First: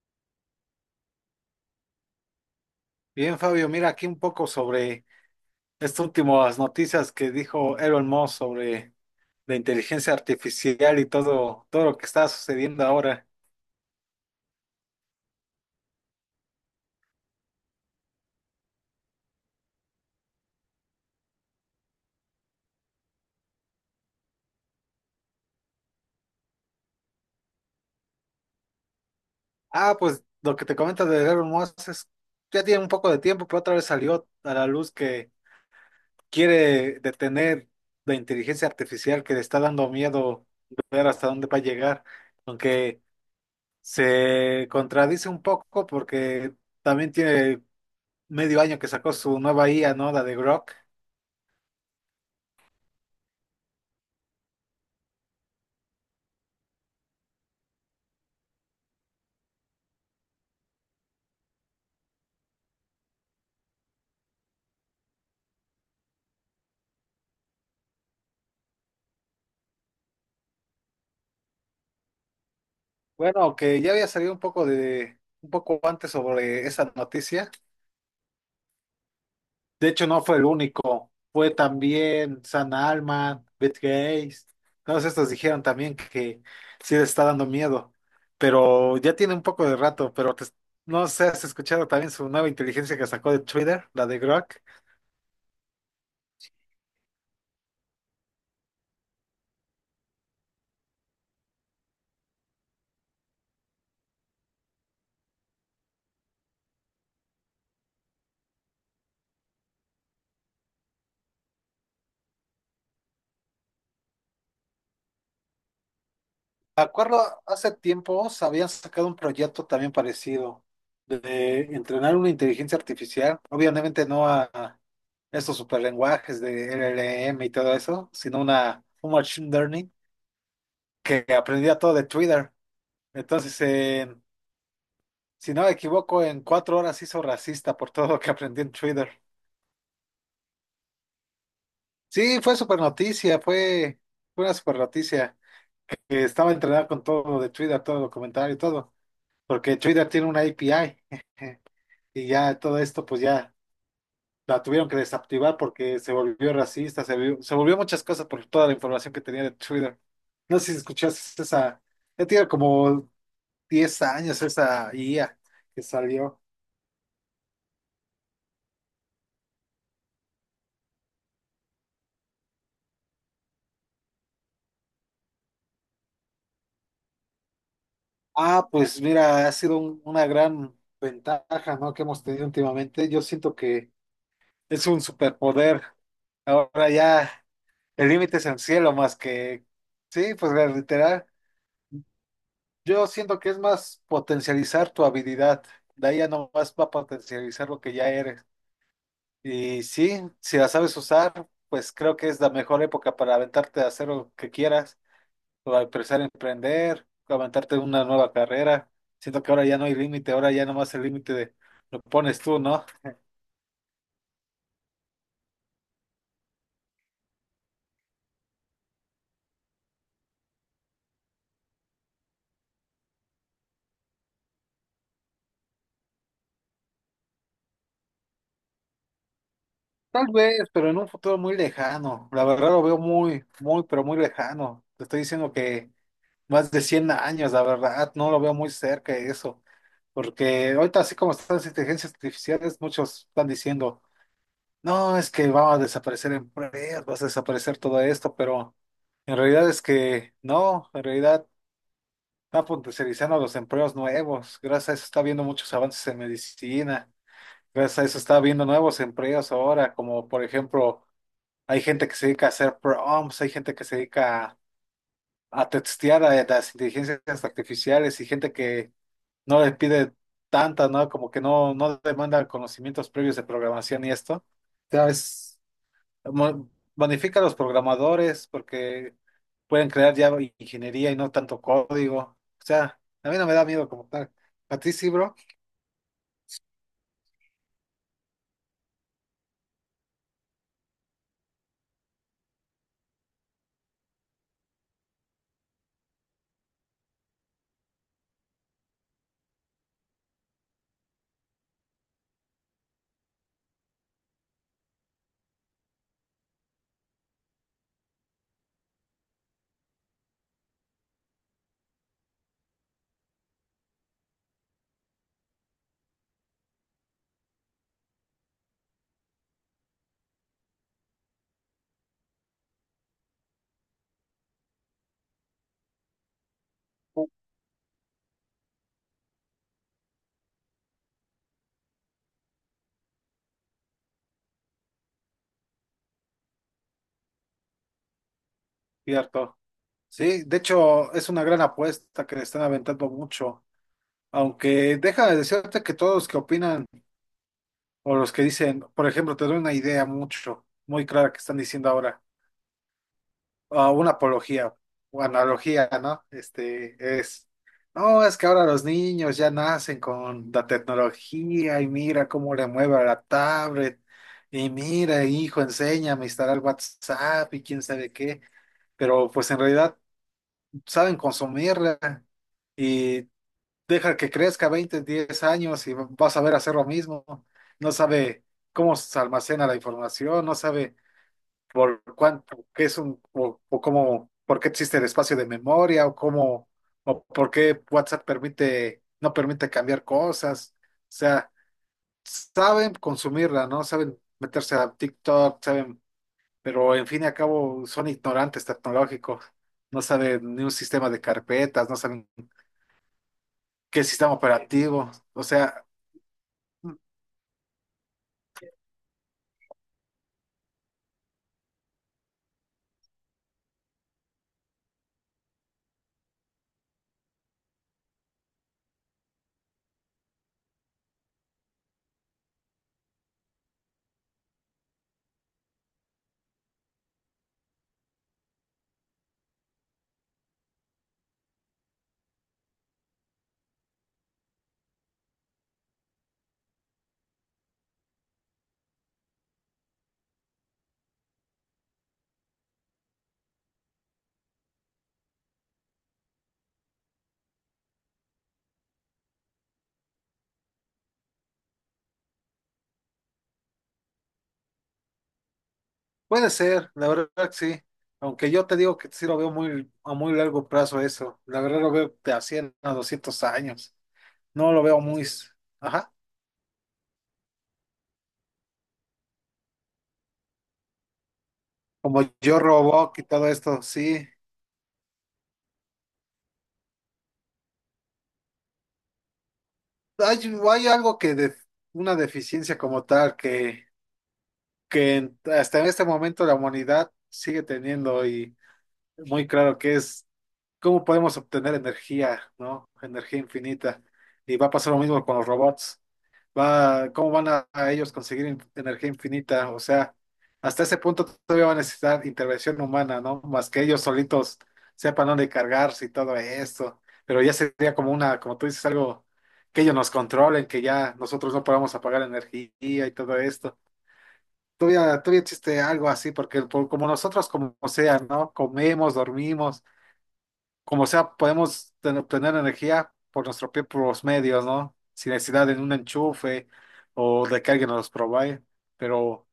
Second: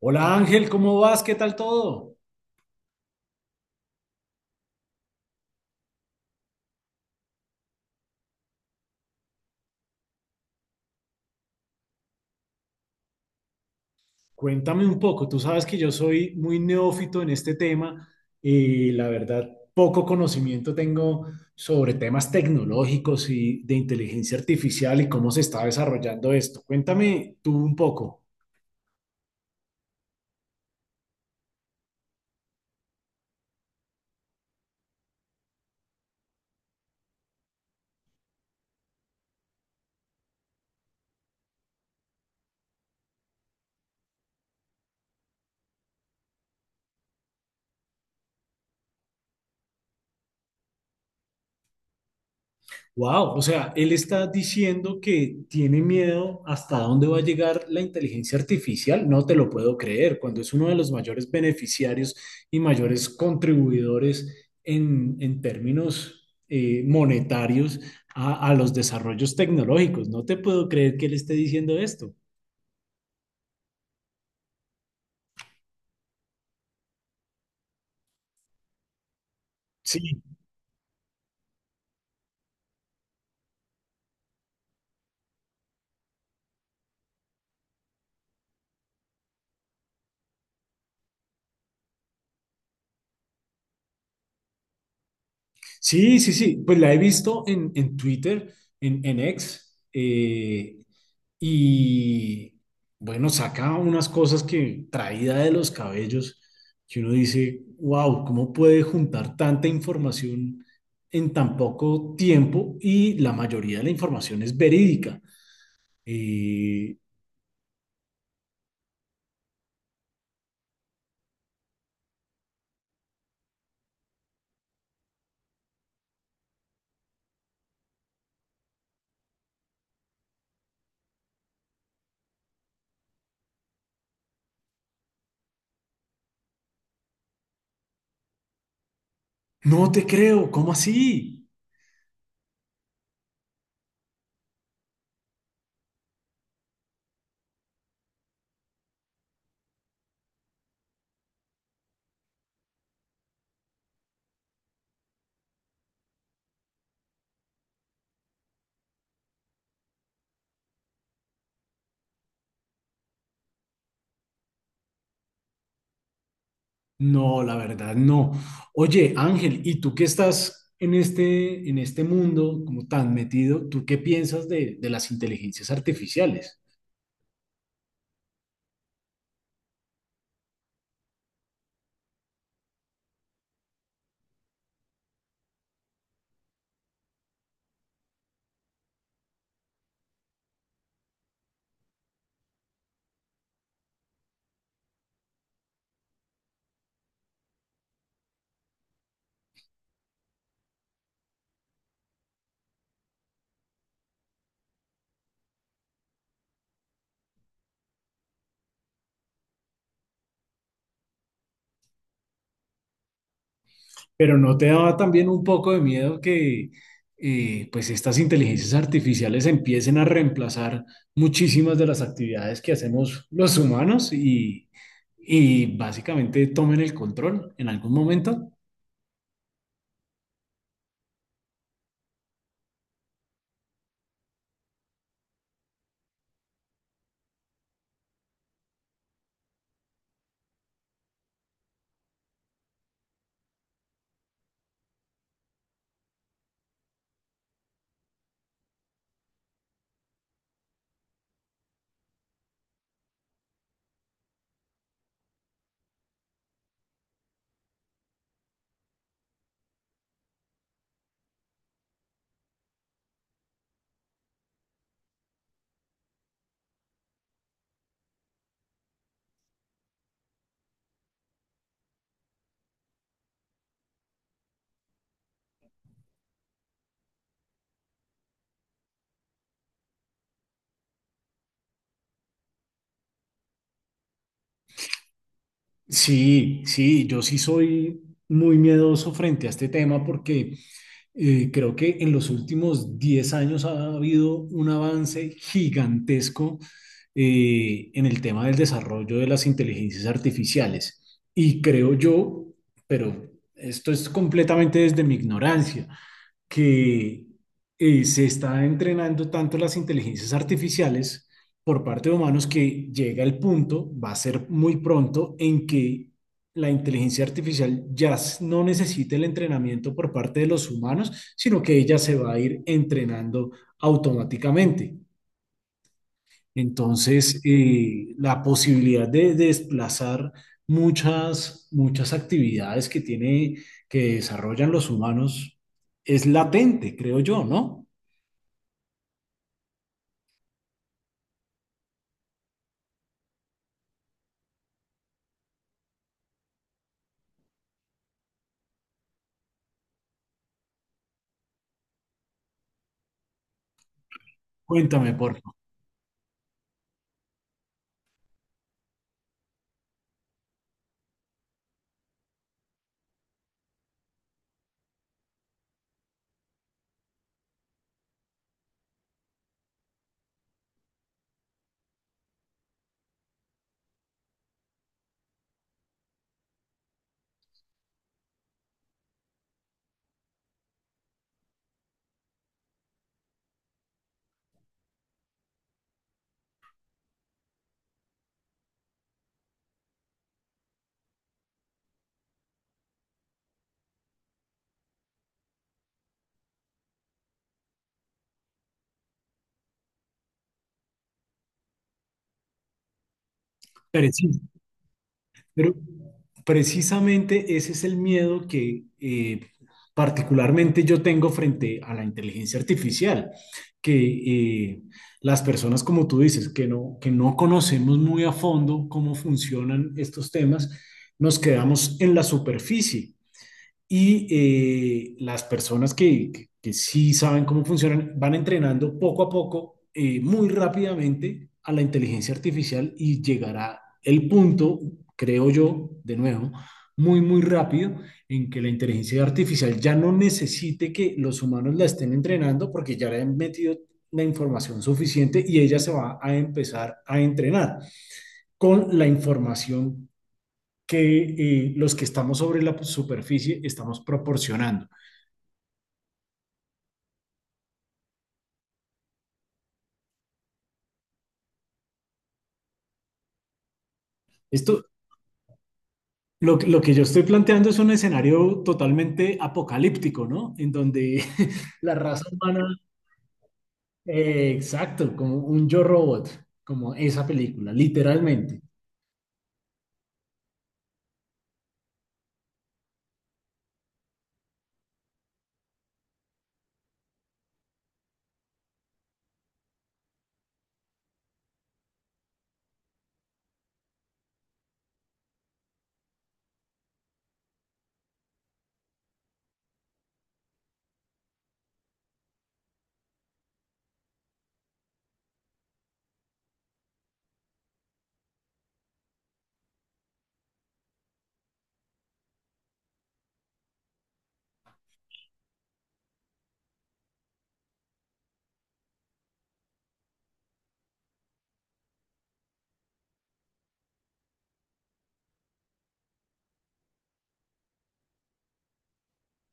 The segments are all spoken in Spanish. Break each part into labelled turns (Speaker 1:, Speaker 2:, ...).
Speaker 1: Hola Ángel, ¿cómo vas? ¿Qué tal todo?
Speaker 2: Bien, Fabio, mira aquí un poco sobre estas últimas noticias que dijo Elon Musk sobre la inteligencia artificial y todo, todo lo que está sucediendo ahora.
Speaker 1: Cuéntame un poco, tú sabes que yo soy muy neófito en este tema y la verdad poco conocimiento tengo sobre temas tecnológicos y de inteligencia artificial y cómo se está desarrollando esto. Cuéntame tú un poco.
Speaker 2: Ah, pues lo que te comento de Elon Musk es, ya tiene un poco de tiempo, pero otra vez salió a la luz que quiere detener la inteligencia artificial que le está dando miedo ver hasta dónde va a llegar, aunque se contradice un poco porque también tiene medio año que sacó su nueva IA, ¿no? La de Grok.
Speaker 1: Wow, o sea, él está diciendo que tiene miedo hasta dónde va a llegar la inteligencia artificial. No te lo puedo creer, cuando es uno de los mayores beneficiarios y mayores contribuidores en términos monetarios a los desarrollos tecnológicos. No te puedo creer que él esté diciendo esto.
Speaker 2: Bueno, que ya había salido un poco antes sobre esa noticia. De hecho,
Speaker 1: Sí,
Speaker 2: no fue el único. Fue también San Alman, Beth Gates. Todos estos dijeron también que sí les está dando miedo. Pero ya tiene un poco de rato, pero no sé, ¿has escuchado también su nueva inteligencia que sacó de Twitter, la de Grok?
Speaker 1: Sí, pues la he visto en Twitter, en X, y bueno, saca unas cosas que traída de los cabellos, que uno dice, wow, ¿cómo puede juntar tanta información en tan poco tiempo? Y la mayoría de la información es verídica.
Speaker 2: Me
Speaker 1: Eh,
Speaker 2: acuerdo, hace tiempo se habían sacado un proyecto también parecido de entrenar una inteligencia artificial, obviamente no a estos superlenguajes de LLM y todo eso, sino una un machine learning que aprendía todo de Twitter. Entonces, si no me equivoco, en 4 horas hizo racista por todo lo que aprendí en Twitter.
Speaker 1: no te creo, ¿cómo así?
Speaker 2: Sí, fue super noticia, fue una super noticia. Que estaba entrenada con todo lo de Twitter, todo el comentario y todo, porque Twitter tiene una API. Y ya todo esto, pues ya la tuvieron que desactivar porque se volvió racista, se volvió muchas cosas por toda la información que tenía de Twitter. No sé si escuchaste esa, ya tiene como 10 años esa IA que salió.
Speaker 1: No, la verdad, no. Oye, Ángel, ¿y tú que estás en este mundo como tan metido, tú qué piensas de las inteligencias artificiales?
Speaker 2: Ah, pues mira, ha sido una gran ventaja, ¿no? Que hemos tenido últimamente. Yo siento que es un superpoder. Ahora ya el límite es el cielo más que, sí, pues literal. Yo siento que es más potencializar tu habilidad. De ahí ya nomás va a potencializar lo que ya eres. Y sí, si la sabes usar, pues creo que es la mejor época para aventarte a hacer lo que quieras, o a empezar a emprender, o aventarte una nueva carrera. Siento que ahora ya no hay límite, ahora ya nomás el límite de lo pones tú, ¿no?
Speaker 1: Pero ¿no te daba también un poco de miedo que pues estas inteligencias artificiales empiecen a reemplazar muchísimas de las actividades que hacemos los humanos y básicamente tomen el control en algún momento?
Speaker 2: Tal vez, pero en un futuro muy lejano. La verdad lo veo muy, muy, pero muy lejano. Te estoy diciendo que más de 100 años, la verdad, no lo veo muy cerca eso, porque ahorita así como están las inteligencias artificiales, muchos están diciendo, no, es que va a desaparecer empleos, va a desaparecer todo esto, pero en realidad es que no, en realidad están potencializando los empleos nuevos, gracias a eso está habiendo muchos avances en medicina, gracias a eso está habiendo nuevos empleos ahora, como por ejemplo, hay gente que se dedica a hacer prompts, hay gente que se dedica a testear a las inteligencias artificiales y gente que no le pide tanta, ¿no? Como que no, no demanda conocimientos previos de programación y esto. Cada vez mo- bonifica a los programadores porque pueden crear ya ingeniería y no tanto código. O sea, a mí no me da miedo como tal. A ti sí, bro.
Speaker 1: Sí, sí, yo sí soy muy miedoso frente a este tema porque... Creo que en los últimos 10 años ha habido un avance gigantesco en el tema del desarrollo de las inteligencias artificiales. Y creo yo, pero esto es completamente desde mi ignorancia, que se está entrenando tanto las inteligencias artificiales por parte de humanos que llega el punto, va a ser muy pronto, en que la inteligencia artificial no necesite el entrenamiento por parte de los humanos, sino que ella se va a ir entrenando automáticamente. Entonces, la posibilidad de desplazar muchas actividades que tiene, que desarrollan los humanos es latente, creo yo, ¿no?
Speaker 2: Cierto. Sí, de hecho, es una gran apuesta que le están aventando mucho. Aunque déjame decirte que todos los que opinan o los que dicen, por ejemplo, te doy una idea mucho, muy clara que están diciendo ahora, ah, una apología
Speaker 1: Cuéntame,
Speaker 2: o
Speaker 1: por favor.
Speaker 2: analogía, ¿no? Este es, no, es que ahora los niños ya nacen con la tecnología y mira cómo le mueve a la tablet y mira, hijo, enséñame a instalar WhatsApp y quién sabe qué, pero pues en realidad saben consumirla. Y deja que crezca 20 10 años y vas a ver hacer lo mismo. No sabe cómo se almacena la información, no sabe por cuánto, qué es un, o cómo, por qué existe el espacio de memoria, o cómo, o por qué WhatsApp permite, no permite cambiar cosas. O sea, saben consumirla, ¿no? Saben meterse a TikTok, saben, pero en fin y al cabo son ignorantes tecnológicos. No saben ni un sistema de carpetas, no saben qué
Speaker 1: Pérez.
Speaker 2: sistema operativo. O
Speaker 1: Pero
Speaker 2: sea,
Speaker 1: precisamente ese es el miedo que particularmente yo tengo frente a la inteligencia artificial, que las personas, como tú dices, que no conocemos muy a fondo cómo funcionan estos temas, nos quedamos en la superficie y las personas que sí saben cómo funcionan van entrenando poco a poco, muy rápidamente, a la inteligencia artificial y llegará el punto, creo yo, de nuevo, muy rápido, en que la inteligencia artificial ya no necesite que los humanos la estén entrenando porque ya le han metido la información suficiente y ella se va a empezar a entrenar con la información que los que estamos sobre la superficie estamos proporcionando.
Speaker 2: puede ser, la verdad que sí. Aunque yo te digo que sí lo veo muy, a muy largo plazo eso. La verdad lo veo de a 100 a 200 años. No lo
Speaker 1: Esto,
Speaker 2: veo muy... Ajá.
Speaker 1: lo que yo estoy planteando es un escenario totalmente apocalíptico, ¿no? En donde la
Speaker 2: Como
Speaker 1: raza
Speaker 2: yo
Speaker 1: humana,
Speaker 2: Robot y todo esto, sí.
Speaker 1: exacto, como un yo robot, como esa película, literalmente.
Speaker 2: Hay, hay algo que... De, una deficiencia como tal que hasta en este momento la humanidad sigue teniendo y muy claro que es cómo podemos obtener energía, ¿no? Energía infinita. Y va a pasar lo mismo con los robots. Va, ¿cómo van a ellos conseguir energía infinita? O sea, hasta ese punto todavía va a necesitar intervención humana, ¿no? Más que ellos solitos sepan dónde cargarse y todo esto. Pero ya sería como una, como tú dices, algo que ellos nos controlen, que ya nosotros no podamos apagar energía y todo esto. Todavía, todavía existe algo así, porque como nosotros, como sea, ¿no? Comemos, dormimos como sea, podemos tener energía por nuestros propios medios, ¿no? Sin necesidad de un enchufe o de que alguien nos provee. Pero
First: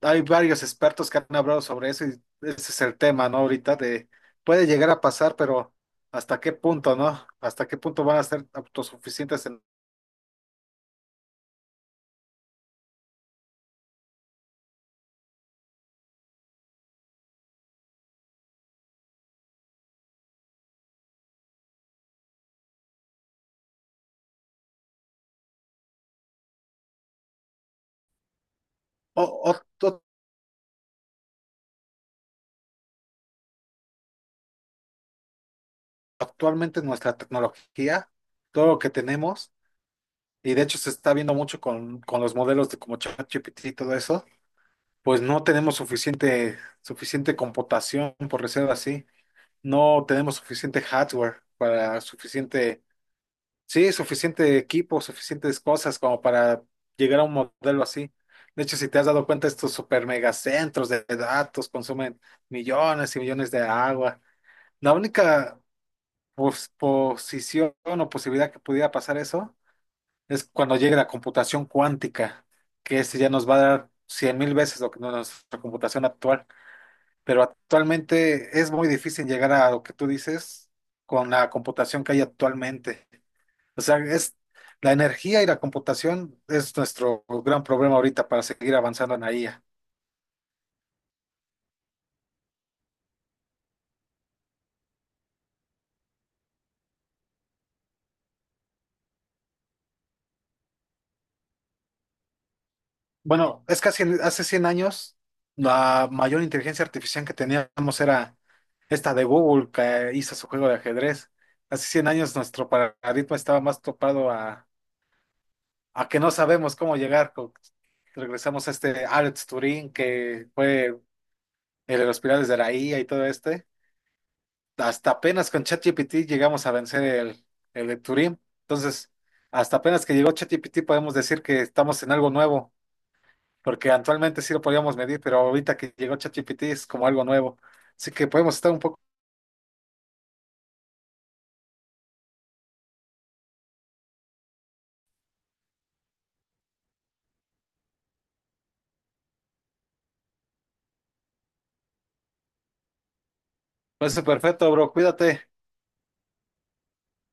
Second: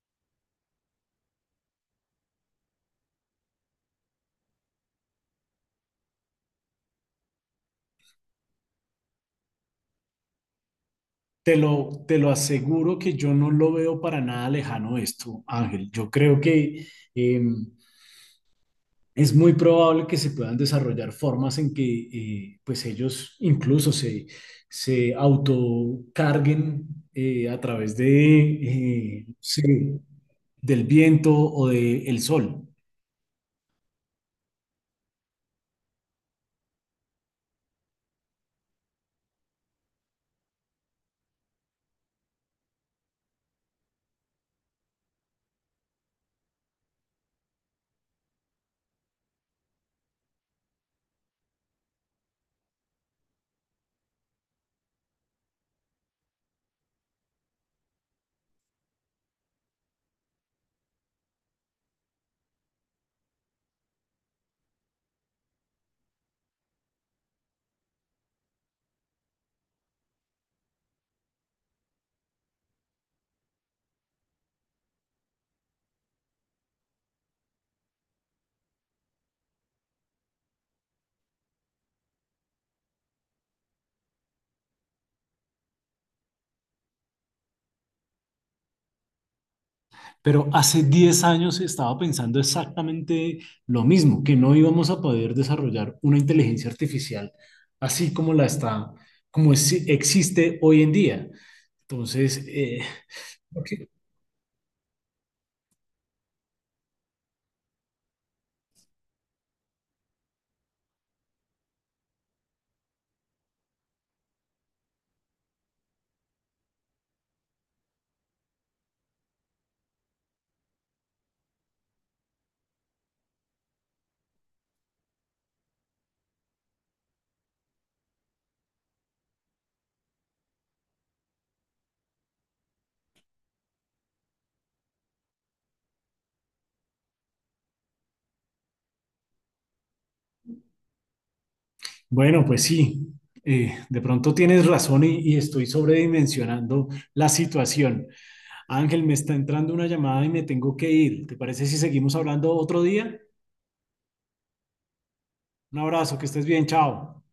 Speaker 2: hay varios expertos que han hablado sobre eso y ese es el tema, ¿no? Ahorita de puede llegar a pasar, pero ¿hasta qué punto, no? ¿Hasta qué punto van a ser autosuficientes en
Speaker 1: Te lo aseguro que yo no lo veo para nada lejano esto, Ángel. Yo creo que em, es muy probable que se puedan desarrollar formas en que pues ellos incluso se, se autocarguen eh, a través de,
Speaker 2: o- o-
Speaker 1: sí,
Speaker 2: to-
Speaker 1: del viento o del sol.
Speaker 2: actualmente nuestra tecnología, todo lo que tenemos? Y de hecho se está viendo mucho con los modelos de como ChatGPT y todo eso. Pues no tenemos suficiente, suficiente computación, por decirlo así. No tenemos suficiente hardware para suficiente, sí, suficiente equipo, suficientes cosas como para llegar a un modelo así. De hecho, si te has dado cuenta, estos super megacentros de datos consumen millones y millones de agua. La única posición o posibilidad que pudiera pasar eso es cuando llegue la computación cuántica, que ese ya nos va a dar 100.000 veces lo que nuestra computación actual, pero actualmente es muy difícil llegar a lo que tú dices con la computación que hay actualmente. O sea, es la energía y la computación es nuestro gran problema ahorita para seguir avanzando en la IA.
Speaker 1: Pero hace 10 años estaba pensando exactamente lo mismo, que no íbamos a poder desarrollar una inteligencia artificial así como la está, como existe hoy en día. Entonces,
Speaker 2: Bueno,
Speaker 1: Ok.
Speaker 2: es casi hace 100 años la mayor inteligencia artificial que teníamos era esta de Google que hizo su juego de ajedrez. Hace 100 años nuestro paradigma estaba más topado a que no sabemos cómo llegar. Regresamos a este Alex Turing que fue el de los pilares de la IA y todo este, hasta apenas con ChatGPT llegamos a vencer el de Turing. Entonces, hasta apenas que llegó ChatGPT podemos decir que estamos en algo nuevo, porque actualmente sí lo podíamos medir, pero ahorita que llegó ChatGPT es como algo nuevo. Así que podemos estar un poco.
Speaker 1: Bueno, pues sí, de pronto tienes razón y estoy sobredimensionando la situación. Ángel, me está entrando una llamada y me tengo que ir. ¿Te parece si seguimos hablando otro día?
Speaker 2: Pues perfecto, bro, cuídate.
Speaker 1: Un abrazo, que estés bien, chao.